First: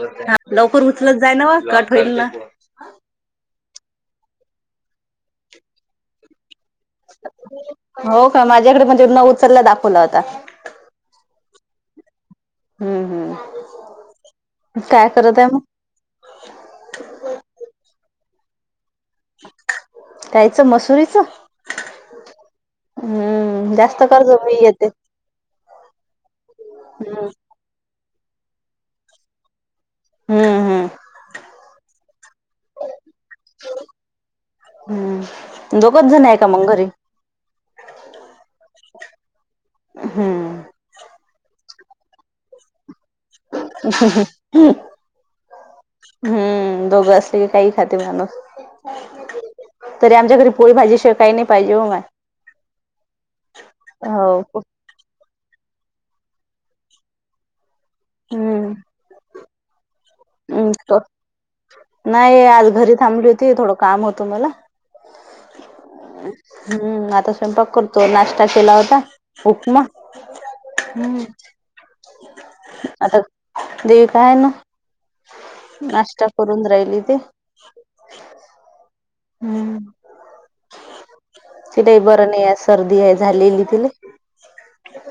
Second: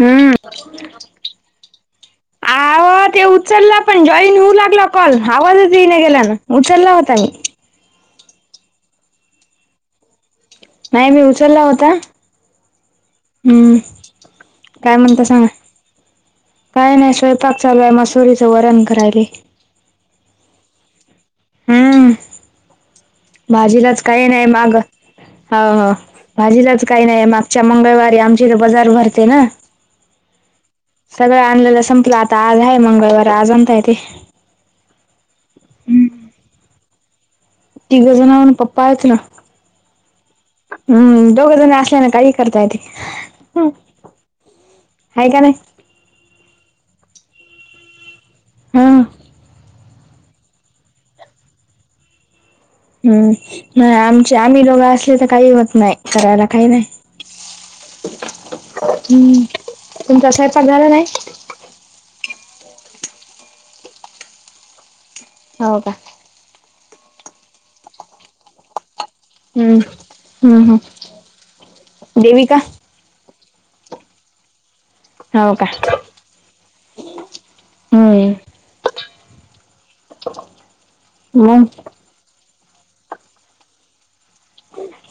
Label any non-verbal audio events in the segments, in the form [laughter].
हम्म हा लवकर उचलच जाय न्हवं, कट होईल ना. आहो ते उचलला पण जॉईन होऊ लागला कॉल, आवाजच येईने गेल्यान उचलला होता मी. हो का? माझ्याकडे पण तिथंन उचलला दाखवला होता. नाही मी उचलला होता, हम्म. काय म्हणत्यास करत आहे आणि? मग काय नाही स्वयंपाक चालू आहे, ‌मसुरीचं वरण करायले. कायचं मसुरीच? हम्म हम्म जास्त भाजीलाच काही कर्ज नाही मी माग. येते हो हो भाजीलाच काही नाही हम्म मागच्या मंगळवारी आमच्या इथं बजार भरते ना. हम्म. हम्म सगळं आणलेलं संपलं, आता आज आहे मंगळवार आज आणता येते. हम्म दोघच जण आहे का मग घरी? तिघ जण पप्पा आहेत ना हम्म हम्म दोघ जण असल्या ना काही करता येते. आहे का नाही हम्म दोघं असले की काही खाते माणूस. हम्म तरी आमच्या घरी पोळी भाजी शिवाय काही नाही पाहिजे व माय हम्म आमचे हो आम्ही दोघ असले तर काही होत नाही करायला काही नाही. हम्म हम्म तुमचा स्वयंपाक झाला नाही? नाही आज घरी थांबली होती थोडं काम होतं मला. हो का? हम्म आता स्वयंपाक करतो नाश्ता केला होता. हम्म. उपमा हम्म हम्म हम् देविका आता देव काय न नाश्ता करून राहिली ते हम् हम्म म [unintelligible] ते बरं नाही आहे सर्दी आहे झालेली तिले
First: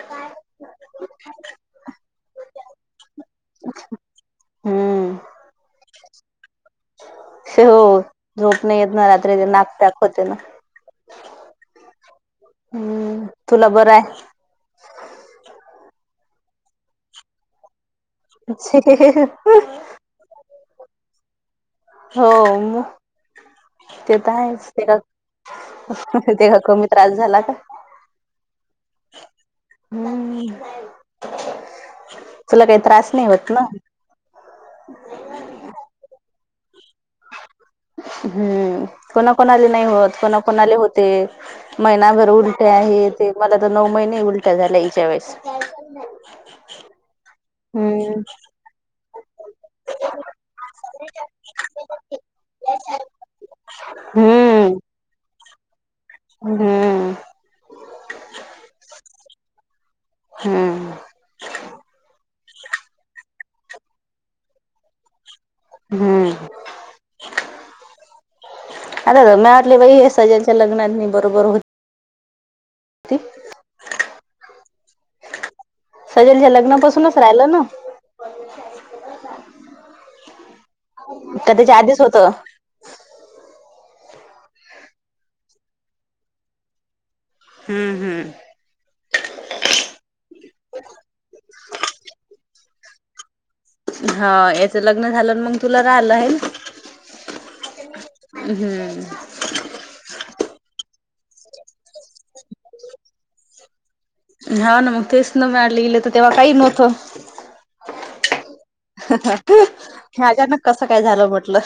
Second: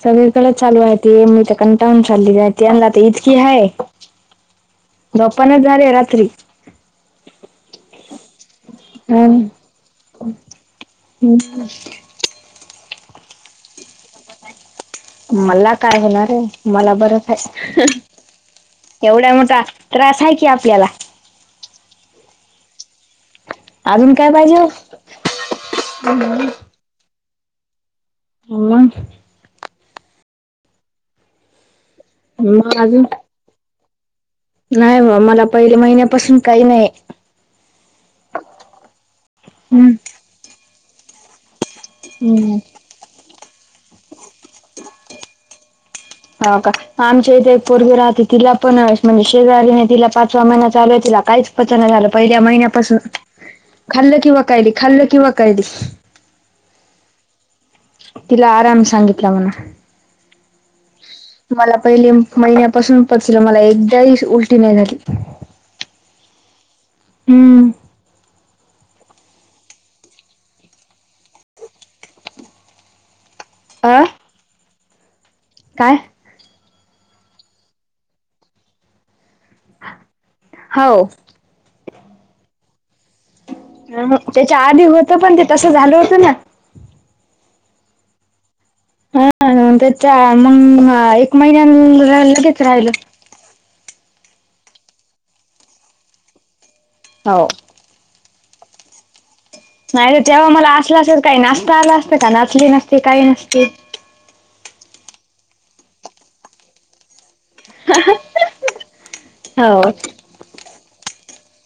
सगळीकडेच चालू आहे ते मी तर कंटाळून चाल्लि [unintelligible] कि हाय हम्म जोपना झाल्या रात्री. हो झोप नाही येत ना रात्री ते नाक पँक होते ना. हम् [unintelligible] हम्म तुला बरं आहे? मला काय होणार आहे मला बरंचय आहे एवढ्या मोठ्या त्रास हाय की आपल्याला. हो मग अजून ते काय तर पाहिजे आहेच ते हो का ते कमी त्रास झाला का? मंग? हमम तुला मग काही अजून त्रास नाही होत न? नाही बा मला पहिले महिन्यापासून काही नाही. हम्म कोणा कोणाले नाही हम्म. होत कोणा कोणाले होत ते महिनाभर हम्म. उलट्या हे ते मला तर नऊ महिने उलट्या झाल्या हीच्या वेळेस ह का आमच्या ईथे पोरवी हम्म राहते तिला पण म्हणजे शेजारी नाही [unintelligible] तिला पाचवा महिना चालूय तिला काहीच पच नाही झालं पहिल्या महिन्यापासून [unintelligible] [unintelligible] खाल्ल कि वकायली खाल्ल कि वकायली. हम [unintelligible] तिला आराम सांगितला म्हण. हम्म. मला पहिले महिन्यापासून पचलं मला एकदाही उलटी नाही झाली. हम्म हम्म. [unintelligible] च्या लग्नात मी बरोबर हो ती [unintelligible] अं काय? सेजलच्या लग्नापासूनच राहिलं न. हौ. क त्याच्या आधीच होतं? ह ह त्याच्या आधी होतं पण ते तसं झालं होतं न. हम् हम्. हा हा त्याच्या मग एक महिन्यान लगेच राहिलं. हा याच लग्न झालं मग तुला राहिलं हायन. हो. हम्म. नाही तर तेव्हा मला असला असेल काही नाचता आला असतं का नाचली नसती काही नसते हा न मग तेच न [unintelligible] इले त तेव्हा काही नव्हतं. [unintelligible] हे हो अचानक कसं काय झालं म्हटलं.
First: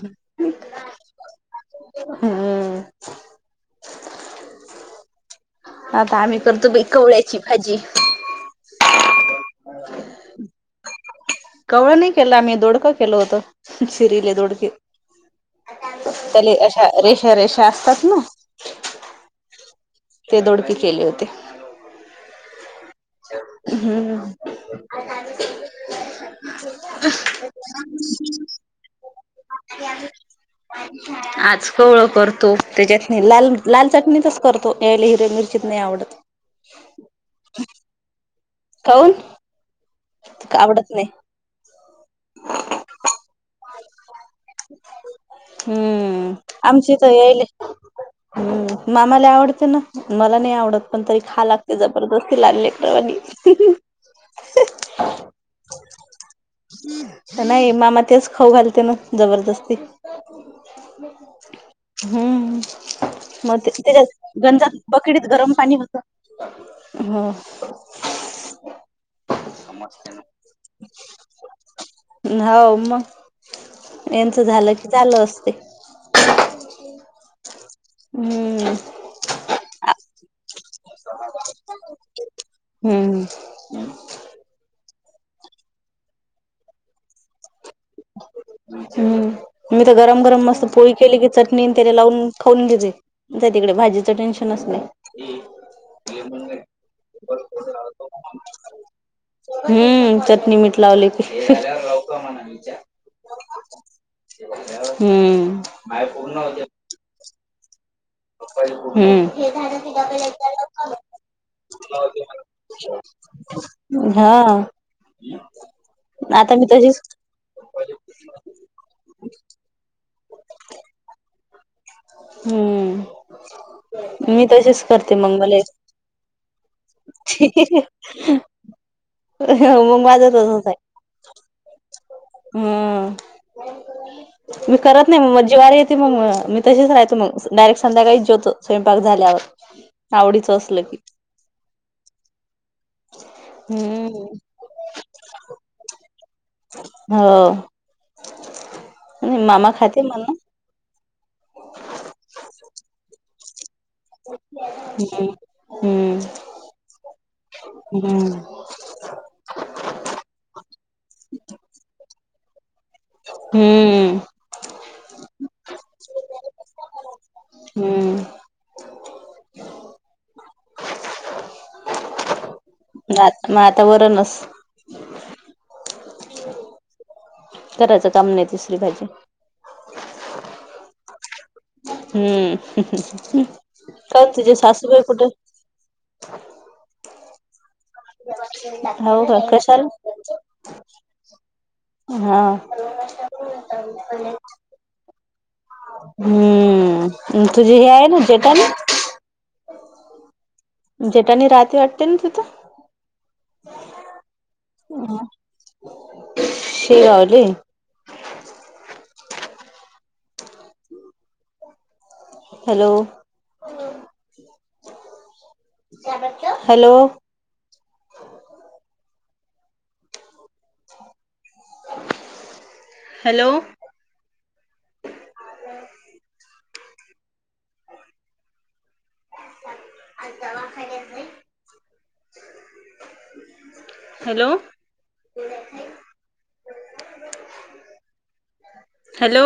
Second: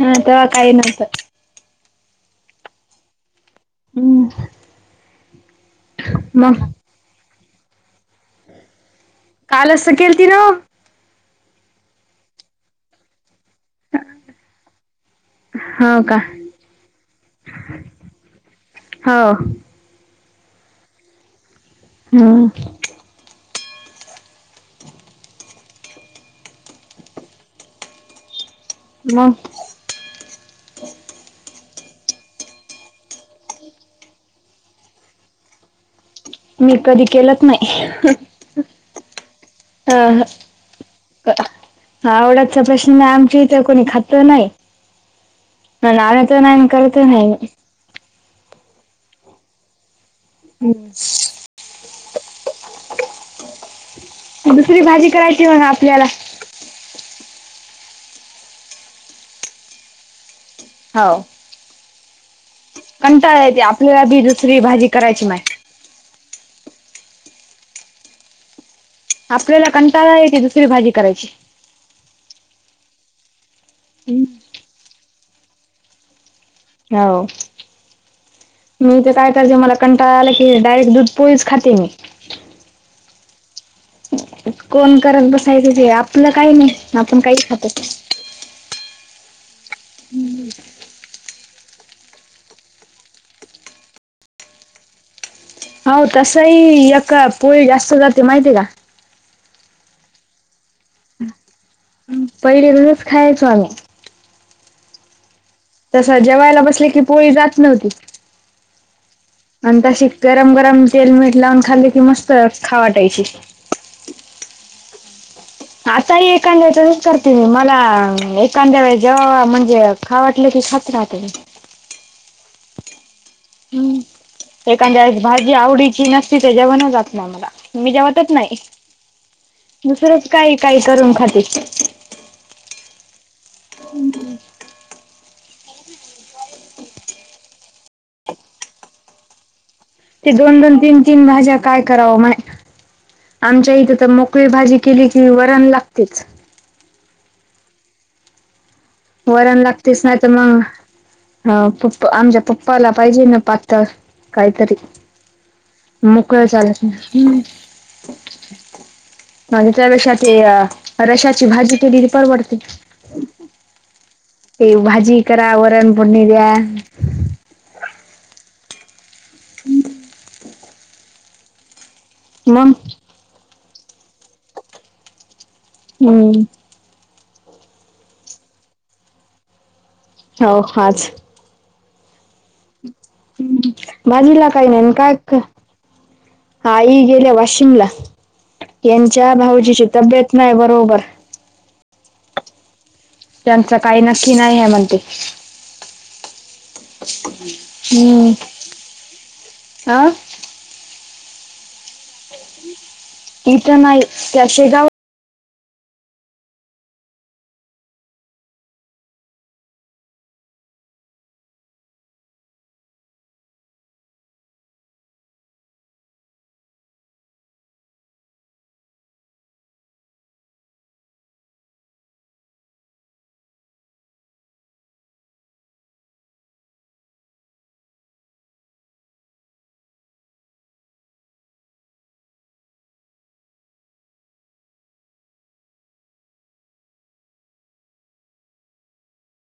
हा तेव्हा काही नव्हतं. हम्म. हम्म. आता आम्ही मग करतो बाई कवळ्याची भाजी. कालच तर केलती ना‌ ओ. कवळ नाही केलं आम्ही दोडकं केलं होतो. चिरीले दोडके. हो का त्याले अशा रेषा रेषा असतात ना. हो. ते दोडके केले होते. हा. हम्म. [inaudible] मग आज कवळ करतो त्याच्यात नाही लाल लाल चटणीचच करत तो याले हिरव्या मिरचीत नाही आवडत. मी कधी केलच नाही. काऊन? ह का आवडत नाही? आवडाचा प्रश्न नाही, आमच्या इथं कोणी खात नाही. मला हम्म आवडत नाही‌ आणि आमची करतही तर यायले नाही. हम्म, मामाला आवडते ना. मला नाही आवडत, पण तरीही खायाला लागते जबरदस्ती लहान लेकरावाणी. दुसरी भाजी करायची म्हणा आपल्याला. नाही मामा तेच खाऊ घालते ना जबरदस्ती. हो हम्म. कंटाळा येते मग ते आपल्याला बी त्याच्यात दुसरी गंजात भाजी करायची बकीतीत माय गरम पाणी होत [unintelligible] हा. आपल्याला कंटाळा आहे ती दुसरी भाजी करायची. हौ मग यांच झालं की चालू असते. हाव. हम्म. मी ते काय करायचे मला कंटाळाला की डायरेक्ट दूध पोळीच खाते मी. हम्म हम. कोण करत बसायचं ते, आपलं काही नाही आपण काहीही खातो. [inaudible] हम्म. मी तर गरम गरम मस्त पोळी केली की, चटणी त्याला लावून खाऊन घेते. तिकडे भाजीचं टेन्शनच नाही. हो. तसंही एक पोळी जास्त जाते माहितेय का? हम्म चटणी मीठ लावलं की. हम पहिले रोजच खायचो आम्ही. हम्म. तस जेवायला बसल की पोळी जात नव्हती. हम्म. आणि तशी गरम गरम तेल, मीठ लावून खाल्ली की मस्त खाऊ वाटायची. हा. आता हि मी एखांद्या वेळेस तशीच तसंच करते मी. मला एखांद्या वेळेस जेवावं म्हणजे खाव वाटलं की खात राहते मी. हम्म. मी हम् [unintelligible] तशीच एखांद्या करते वेळेस मग भाजी मला आवडीची नसती तर जेवणच जात नाही मला, ‌मी जेवतच नाही. मग दुसरंच काही काही करून खाती. हम् मी करत नाही मग म जीवारी येते मग मी तसेच राहतो मग, डायरेक्ट संध्याकाळीच जेवतो स्वयंपाक झाल्यावर. ते आवडीच दोन दोन, असलं की तीन तीन भाज्या काय करावं माय? आमच्या इथे तर हम्म मोकळी भाजी केली की वरण लागतेच. हो. वरण मामा लागतेच खाते नाही तर म्हणा मग ह प्पपा आमच्या पप्पाला पाहिजे ना पातळ. काहीतरीच हम्म मोकळ चालत हम हम्. आणि त्यापेक्षा ते रशाची भाजी केलेली परवडते. हम्म. ते भाजी करा, वरण फोडणी द्या. हम. [unintelligible] मग [unintelligible] मग आता वरणच. हम्म. करायचं काम नाही तिसरी भाजी हो आज. हम्म काय भाजीला तुझे काही नाही सासूबाई कुठेय? काय आई गेल्या वाशिमला हो यांच्या का भाऊजीची कशाला तब्येत नाही बरोबर. हा. त्यांच काही नक्की नाही आहे म्हणते. हम्म तुझी हे आहे ना जेठाणी आ? जेटानी राती वाटते ना तिथं? इथ नाही त्या शेगाव शेगावले. Hello! Hello! Hello! [unintelligible] Hello. Hello.